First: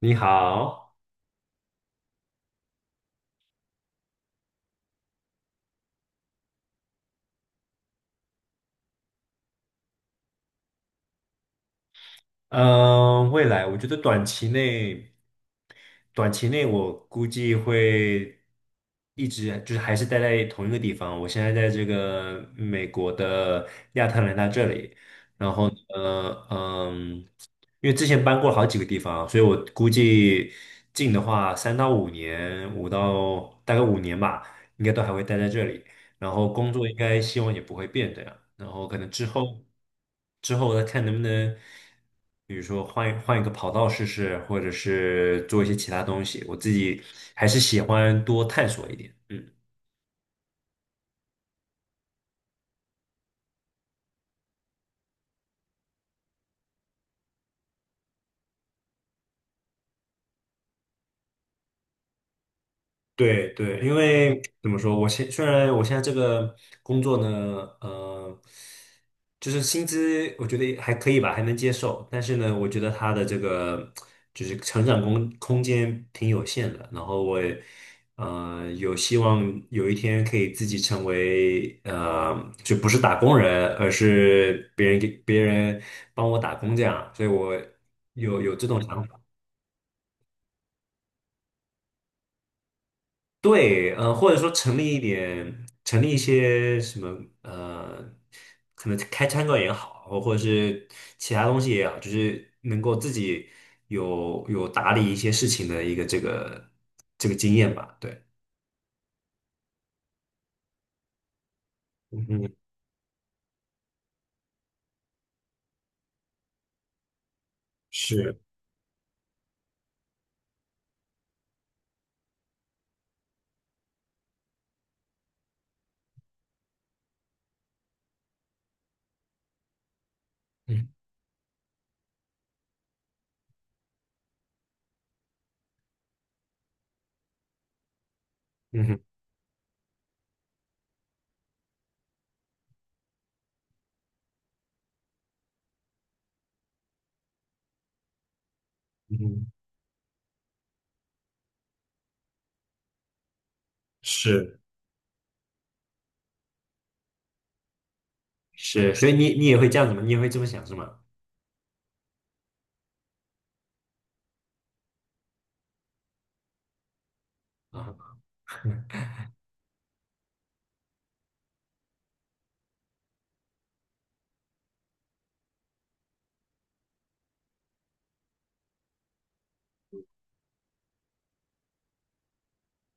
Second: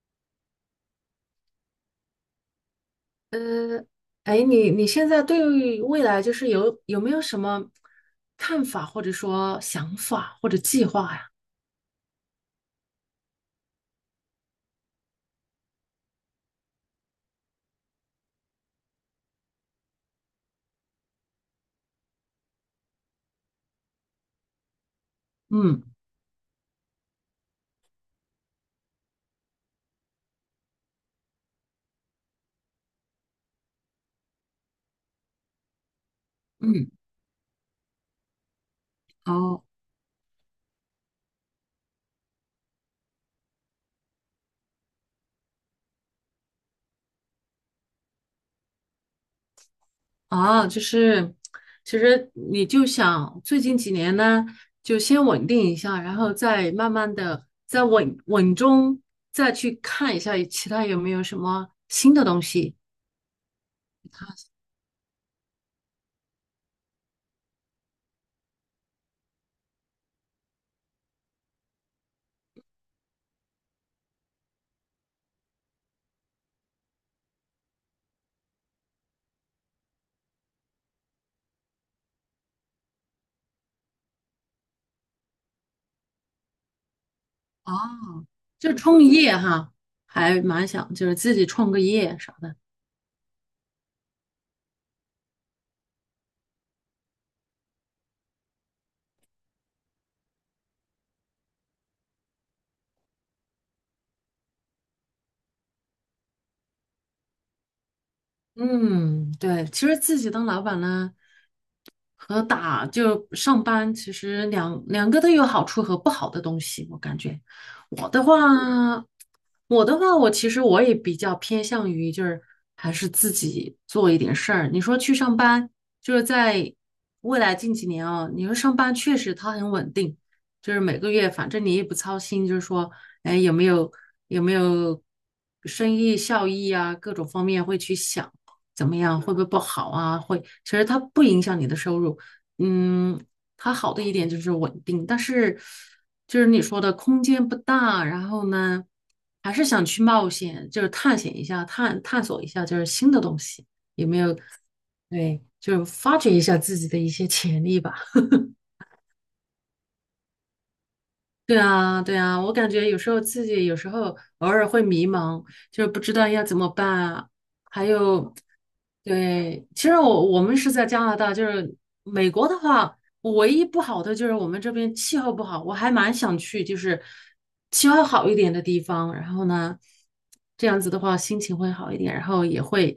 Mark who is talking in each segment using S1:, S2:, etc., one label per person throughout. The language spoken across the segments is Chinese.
S1: 你好，
S2: 呃，哎，你现在对于未来就是有没有什么看法，或者说想法或者计划呀？
S1: 嗯，未来我觉得短期内，我估计会一直就是还是待在同一个地方。我现在在这个美国的亚特兰大这里，然后呢，
S2: 嗯
S1: 嗯，因为之前搬过好几个地方啊，所以我估计近的话，三到五年，五到大概五年吧，应该都还会待在这里。然后工作
S2: 嗯，
S1: 应该希望也不会变这样，然后可能之
S2: 哦
S1: 后再看能不能，比如说换一个跑道试试，或者是做一些其他东西，我自己还是喜欢多探索一点，嗯。
S2: 啊，就是其实你就想最近几年呢，就先稳定一下，然后再慢慢的再稳稳中再去看一下其他有没有什么新的东西。
S1: 对对，因为怎么说，虽然我现在这个工作呢，呃，就是薪资我觉得也还可以吧，还能接受，但是呢，我觉得他的这个就是成长空间挺有限的，然后我也有希望有一天可以自己成为就不是打工人，而是别人帮我打工这样，所以我
S2: 哦，
S1: 有这
S2: 就
S1: 种想
S2: 创
S1: 法。
S2: 业哈，还蛮想就是自己创个业啥的。
S1: 对，或者说成立一些什么，可能开餐馆也好，或者是其他东西也好，就是能够自己有打理一些事情的一个这个经验吧。对，
S2: 嗯，对，其实自己当老板呢，
S1: 嗯
S2: 和
S1: 哼，
S2: 打就上班，其实两个都有好处和不好的东西。我感觉我的话，
S1: 是，
S2: 我其实我也比较偏向于就是还是自己做一点事儿。你说去上班，就是在未来近几年啊，你说上班确实它很稳定，就是
S1: 嗯，
S2: 每个月反正你也不操心，就是说，哎，有没有生意效益啊，各种方面会去想。
S1: 嗯
S2: 怎么
S1: 哼，
S2: 样，会不会不好啊？会，其实它不影响你的收入。嗯，它好的一点就是稳定，但是就是你说的空间不大，然后呢，
S1: 嗯哼，
S2: 还是想去冒险，就是探险一下，探索一下，就是新的东西，有没有？
S1: 是，
S2: 对，就是发掘一下自己的一些潜力吧。
S1: 是，所以你也会这样子吗？你也会这么想是吗？
S2: 对啊，对啊，我感觉有时候自己有时候偶尔会迷茫，就是不知道要怎么办啊。还
S1: 啊，
S2: 有，对，其实我们是在加拿大，就是美国的话，唯一不好的就是我们这边气候不好，我还蛮想去，就是气候好一点的地方。然后呢，这样子的话心情会好一点，然后也会，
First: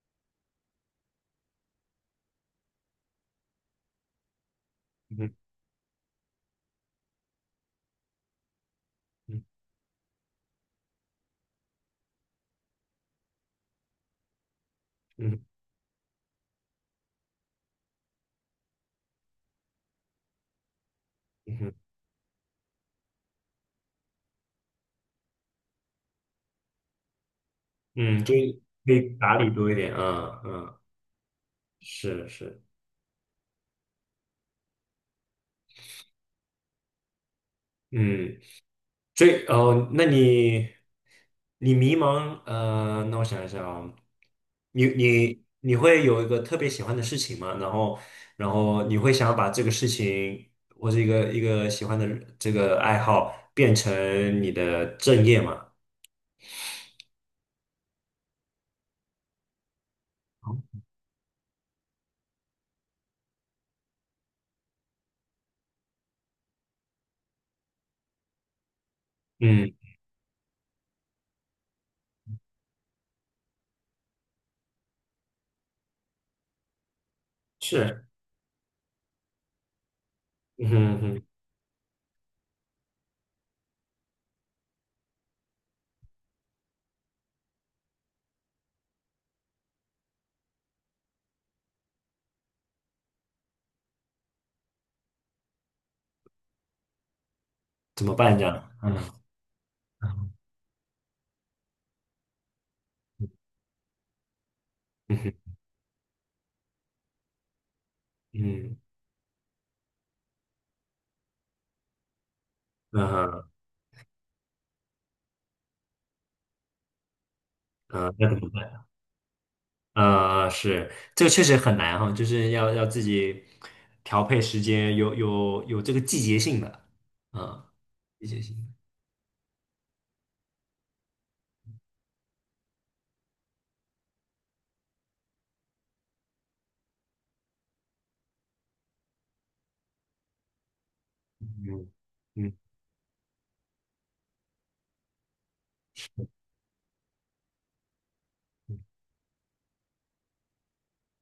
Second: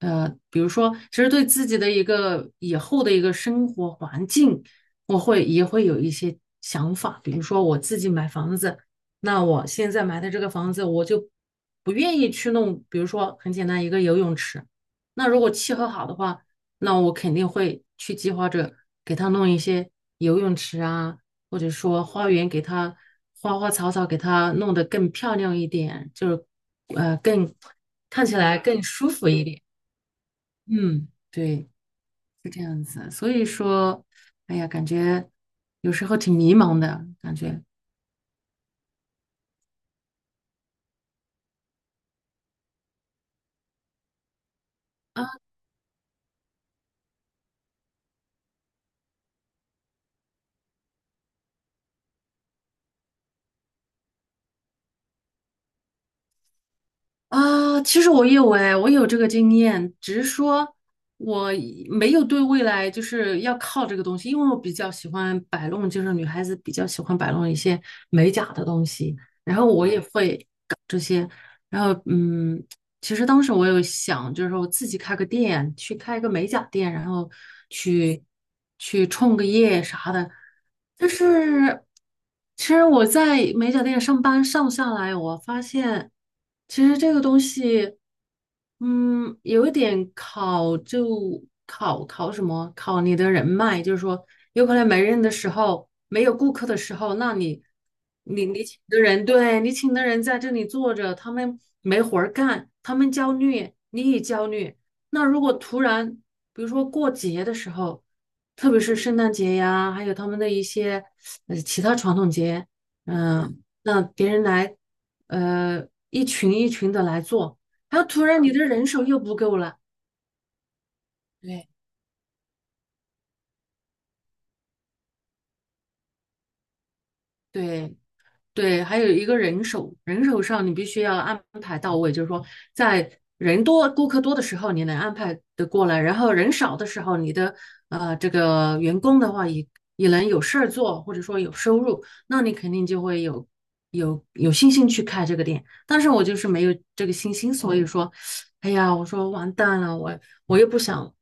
S2: 比如说，其实对自己的一个以后的一个生活环境。
S1: 嗯
S2: 我
S1: 哼，
S2: 会也会有一些想法，比如说我自己买房子，
S1: 嗯
S2: 那我现在买的这个房子，我就不愿意去弄，比如说很简单一个游泳池，那
S1: 嗯
S2: 如果契合好的话，那我肯定会去计划着给他弄一些游泳池啊，
S1: 嗯
S2: 或者
S1: 哼
S2: 说花园给他花花草草给他弄得更漂亮一点，就是呃更
S1: 嗯，
S2: 看
S1: 就
S2: 起来
S1: 是
S2: 更
S1: 可以
S2: 舒服
S1: 打
S2: 一
S1: 理
S2: 点。
S1: 多一点，啊，嗯，
S2: 嗯，对。
S1: 是
S2: 是
S1: 是，
S2: 这样子，所以说，哎呀，感觉有时候挺迷茫的感觉
S1: 嗯。所以哦，那你迷茫，那我想一下啊，你
S2: 啊
S1: 你你会有一个特别喜欢的事情吗？然后你会想要把这个事情或者一个喜欢的爱好变成你的正业吗？
S2: 啊！其实我有哎，我有这个经验，只是说我没有对未来就是要靠这个东西，因为我比较喜欢摆弄，就是女孩子比较喜欢摆弄一些美甲的东西，然后
S1: 嗯，
S2: 我也会搞这些，然后嗯，其实当时我有想，就是我自己开个店，去开一个美甲店，然后
S1: 是，
S2: 去去创个业啥的。
S1: 嗯哼嗯
S2: 但
S1: 哼，
S2: 是，其实我在美甲店上班上下来，我发现其实这个东西。嗯，有一点考就考什么？考你的人脉，就是说，有可能没人的时候，没有顾客的时候，那你
S1: 怎么办这
S2: 你
S1: 样？
S2: 你请
S1: 嗯
S2: 的人，对你请的人在这里坐着，他们没活儿干，他们焦虑，你也焦虑。
S1: 嗯
S2: 那
S1: 哼
S2: 如果突然，比如说过节的时候，
S1: 嗯嗯
S2: 特别
S1: 哼
S2: 是圣诞节呀，还有他们的一些其他传统节，
S1: 嗯，
S2: 嗯、那别人来，一群一群的来做。然后
S1: 那
S2: 突
S1: 怎
S2: 然
S1: 么
S2: 你的
S1: 办？
S2: 人手又不够了，
S1: 是，这个确实
S2: 对，
S1: 很难哈，就是要自己调配时间，有这个季节性的，啊，
S2: 对，
S1: 季节性的，
S2: 对，还有一个人手，人手上你必须要安排到位，就是说在人多、顾客多的时候，你能安排的过来，然后人少的时候，你的这个员工的话也能有事儿做，或者说有收
S1: 嗯
S2: 入，那
S1: 嗯，
S2: 你肯定就会有信心去开这个店。但是我就是没有这个信心，所以说，哎 呀，我说完蛋了，我我又不想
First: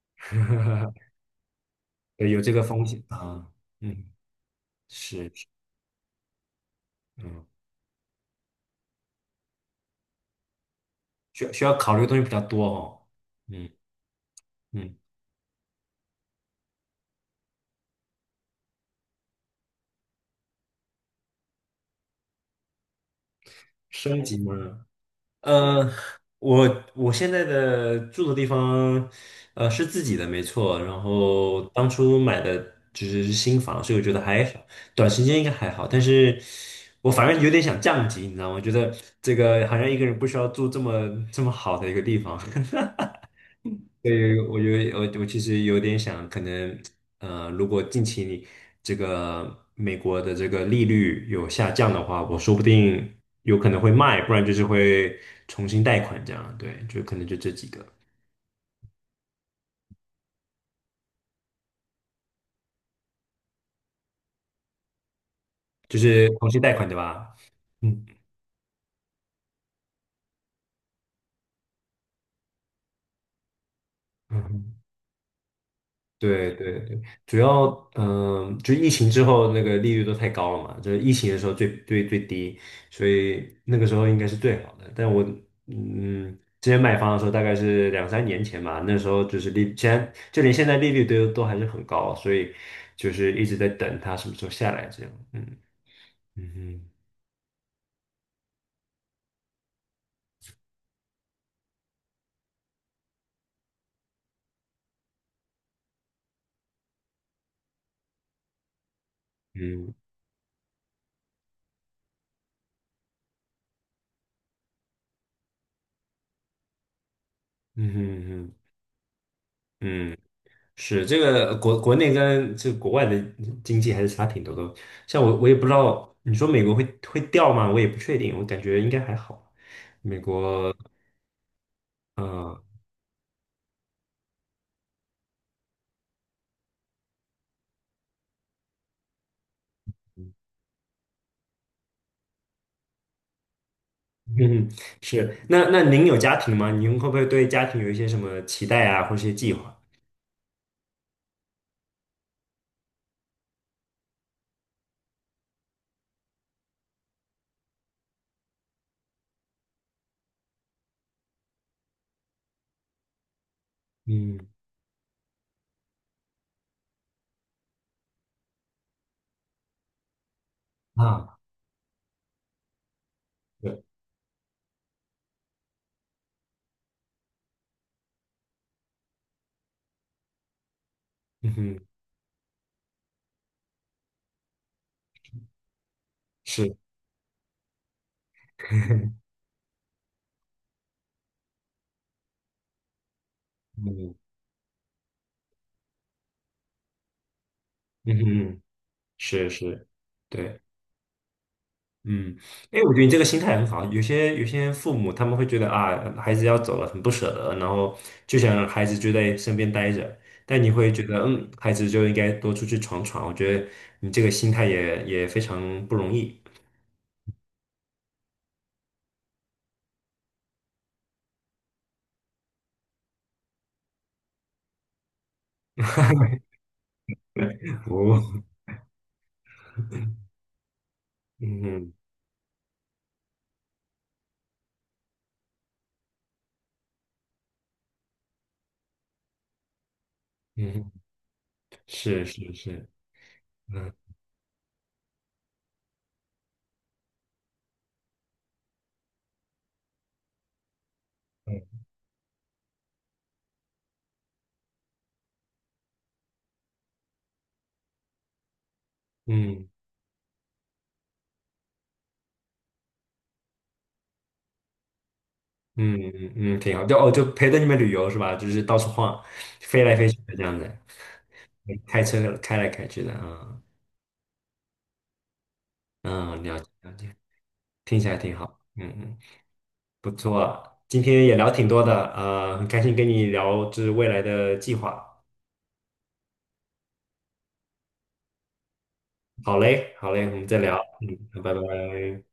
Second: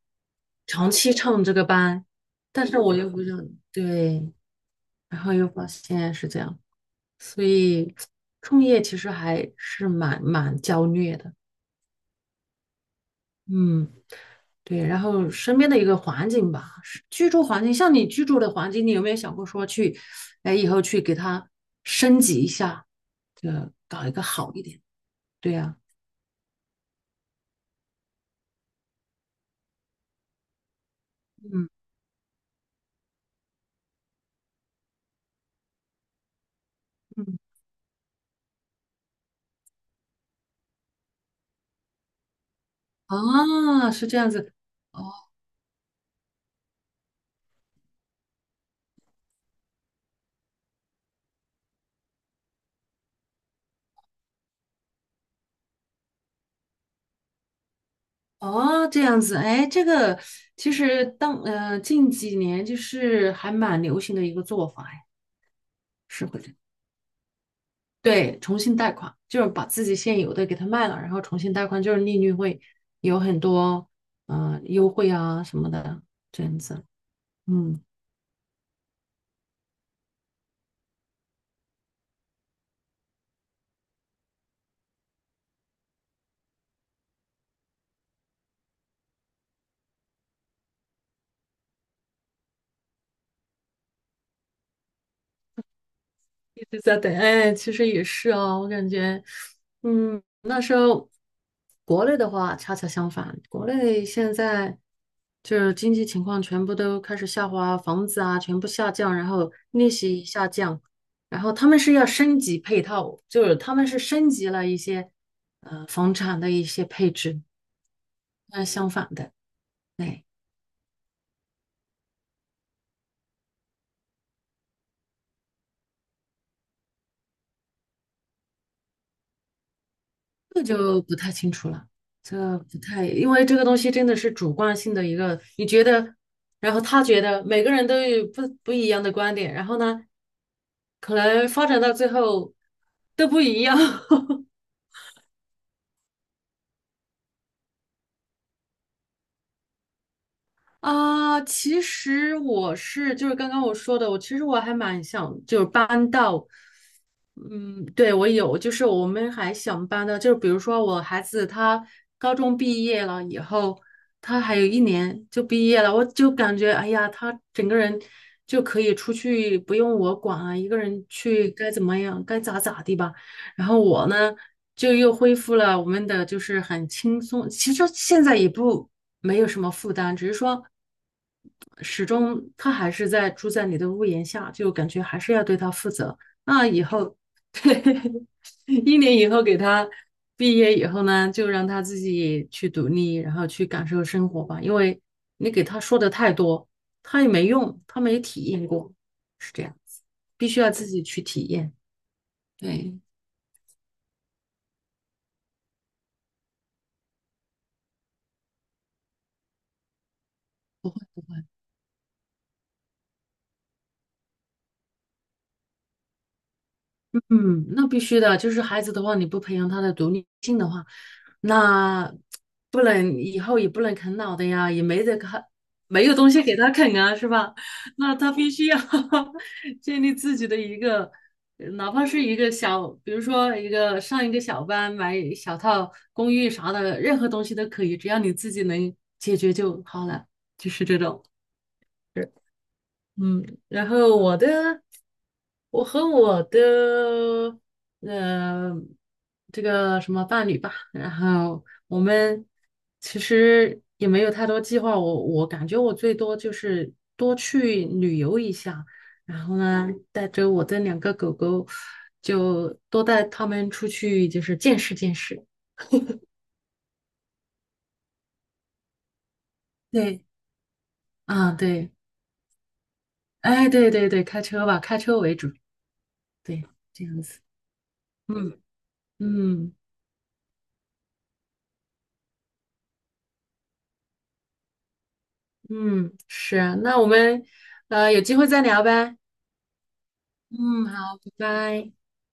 S2: 长
S1: 嗯
S2: 期唱这个班，
S1: 对，有这个
S2: 但是
S1: 风
S2: 我
S1: 险
S2: 又不想，
S1: 啊，嗯，
S2: 对，然
S1: 是，
S2: 后
S1: 是
S2: 又发现是这样。所
S1: 嗯，
S2: 以创业其实还是蛮焦虑的，
S1: 需要考虑的东西比较多哦，嗯
S2: 嗯，对。
S1: 嗯，
S2: 然后身边的一个环境吧，是居住环境，像你居住的环境，你有没有想过说去，哎，以后去给它升级一下？
S1: 升级嘛，
S2: 对呀，
S1: 呃，我现在的住的地方，是自己的，没错。然后
S2: 嗯，
S1: 当初买的就是新房，所以我觉得还好，短时间应该还好。但是我反
S2: 嗯，
S1: 正有点想降级，你知道吗？觉得这个好像一个人不需要住这么好的一个地方。
S2: 啊，是这样
S1: 对，
S2: 子，
S1: 我
S2: 哦，
S1: 其实有点想，可能如果近期你这个美国的这个利率有下降的话，我说不定有可能会卖，不然就是会重新贷款这样。对，就可能就这几个，
S2: 哦，这样子，哎，这个其实当近几年就是还蛮流行的一个做法，哎，
S1: 就
S2: 是
S1: 是
S2: 会。
S1: 重新贷款对吧？
S2: 对，重新贷款就是把自己现有的给它卖了，然后重新贷款，就是利率会有很多
S1: 嗯。
S2: 优惠啊什么的，这
S1: 对
S2: 样
S1: 对
S2: 子。
S1: 对，主要
S2: 嗯。
S1: 就疫情之后那个利率都太高了嘛，就是疫情的时候最低，所以那个时候应该是最好的。但我嗯，之前买房的时候大概是两三年前嘛，那时候就是利，现在利率都还是很高，所以就是一直在等它什么时候下来这样。嗯嗯
S2: 一直
S1: 哼
S2: 在等，哎，其实也是哦，我感觉，嗯，那时候国内的话恰恰相反，国内现在就是经济情况全部都开始下滑，房子啊全部下降，然后利
S1: 嗯
S2: 息下降，然后他们是要升级配套，就是他们是升级了一些房产的一些配置，
S1: 嗯哼嗯
S2: 那
S1: 哼
S2: 相反的，
S1: 嗯。
S2: 对。
S1: 是这个国内跟这个国外的经济还是差挺多的。像我，我也不知道，你说美国会掉吗？我也不确定，我感觉应该还好。
S2: 这就不太清楚了，这
S1: 嗯，
S2: 不太，因为这个东西真的是主观性的一个，你觉得，然后他觉得，每个人都有不一样的观点，然后呢，可能发展到最后都不一样。
S1: 嗯，是。那那您有家庭吗？您会不会对家庭有一些什么期待啊，或者一些计划？
S2: 啊，其实我是就是刚刚我说的，我其实我还蛮想就是搬到，嗯，对我有，就是我们还想搬的，就是比如说我孩子他高中毕业了以后，他
S1: 嗯
S2: 还有一年就毕业了，我就感觉哎呀，他整个人就可以出去，不用我管啊，一个人
S1: 啊，
S2: 去该怎么样该咋咋地吧。然后
S1: 对，
S2: 我呢，就又恢复了我们的就是很轻松，其实现在也不没有什么负担，只是说
S1: 嗯哼，
S2: 始终他还是在住在你的屋檐下，就感觉还是要对他负责。那
S1: 是，
S2: 以后，一年 以后给他毕业以后呢，就让他自己去独立，然后去感受
S1: 嗯
S2: 生活吧，因为你给他说的太多，他也没用，他
S1: 嗯
S2: 没体
S1: 哼，
S2: 验过，
S1: 是
S2: 是这样
S1: 是，
S2: 子，必
S1: 对。
S2: 须要自己去体验。
S1: 嗯，哎，我
S2: 对，
S1: 觉得你这个心态很好。有些父母他们会觉得啊，孩子要走了很不舍得，然后就想让孩子就在身边待着。但你会
S2: 不会，
S1: 觉得，
S2: 不会。
S1: 嗯，孩子就应该多出去闯闯。我觉得你这个心态也非常不容易。
S2: 嗯，那必须的，就是孩子的话，你不培养他的独立性的话，那不能以后也不能啃老的呀，也没得啃，没有东西给他啃啊，是吧？那
S1: 哦，
S2: 他必须要 建立自己的一个，哪
S1: 嗯
S2: 怕是一个小，比如说一个上一个小班，买小套公寓啥的，任何东西都可以，只要你自己能解决就好了，就是
S1: 嗯，
S2: 这种。
S1: 是是是，
S2: 嗯，然
S1: 嗯
S2: 后我的，我和我的，呃，这个什么伴侣吧，然后
S1: 嗯
S2: 我们其实也没有太多计划，我感觉我最多就是多去旅游一下，然后
S1: 嗯
S2: 呢，带着我的两个狗狗，就多带他们出去，就是见识见识。
S1: 嗯嗯，挺好。就哦，就陪着你们旅游是吧？就是到处晃，飞来飞去
S2: 对，
S1: 的这样子，
S2: 啊，对，
S1: 开车开来开去的啊，
S2: 哎，对对对，开车吧，开车为主，
S1: 嗯，
S2: 对，
S1: 了
S2: 这
S1: 解，
S2: 样子，
S1: 听起来挺好。
S2: 嗯
S1: 嗯嗯。
S2: 嗯。
S1: 不错，今天也聊挺多的，很开心跟你聊这是未来的计划。
S2: 嗯，是，那我们有机会再聊呗。
S1: 好嘞，好嘞，我们再聊，
S2: 嗯，
S1: 嗯，
S2: 好，拜
S1: 拜
S2: 拜。
S1: 拜。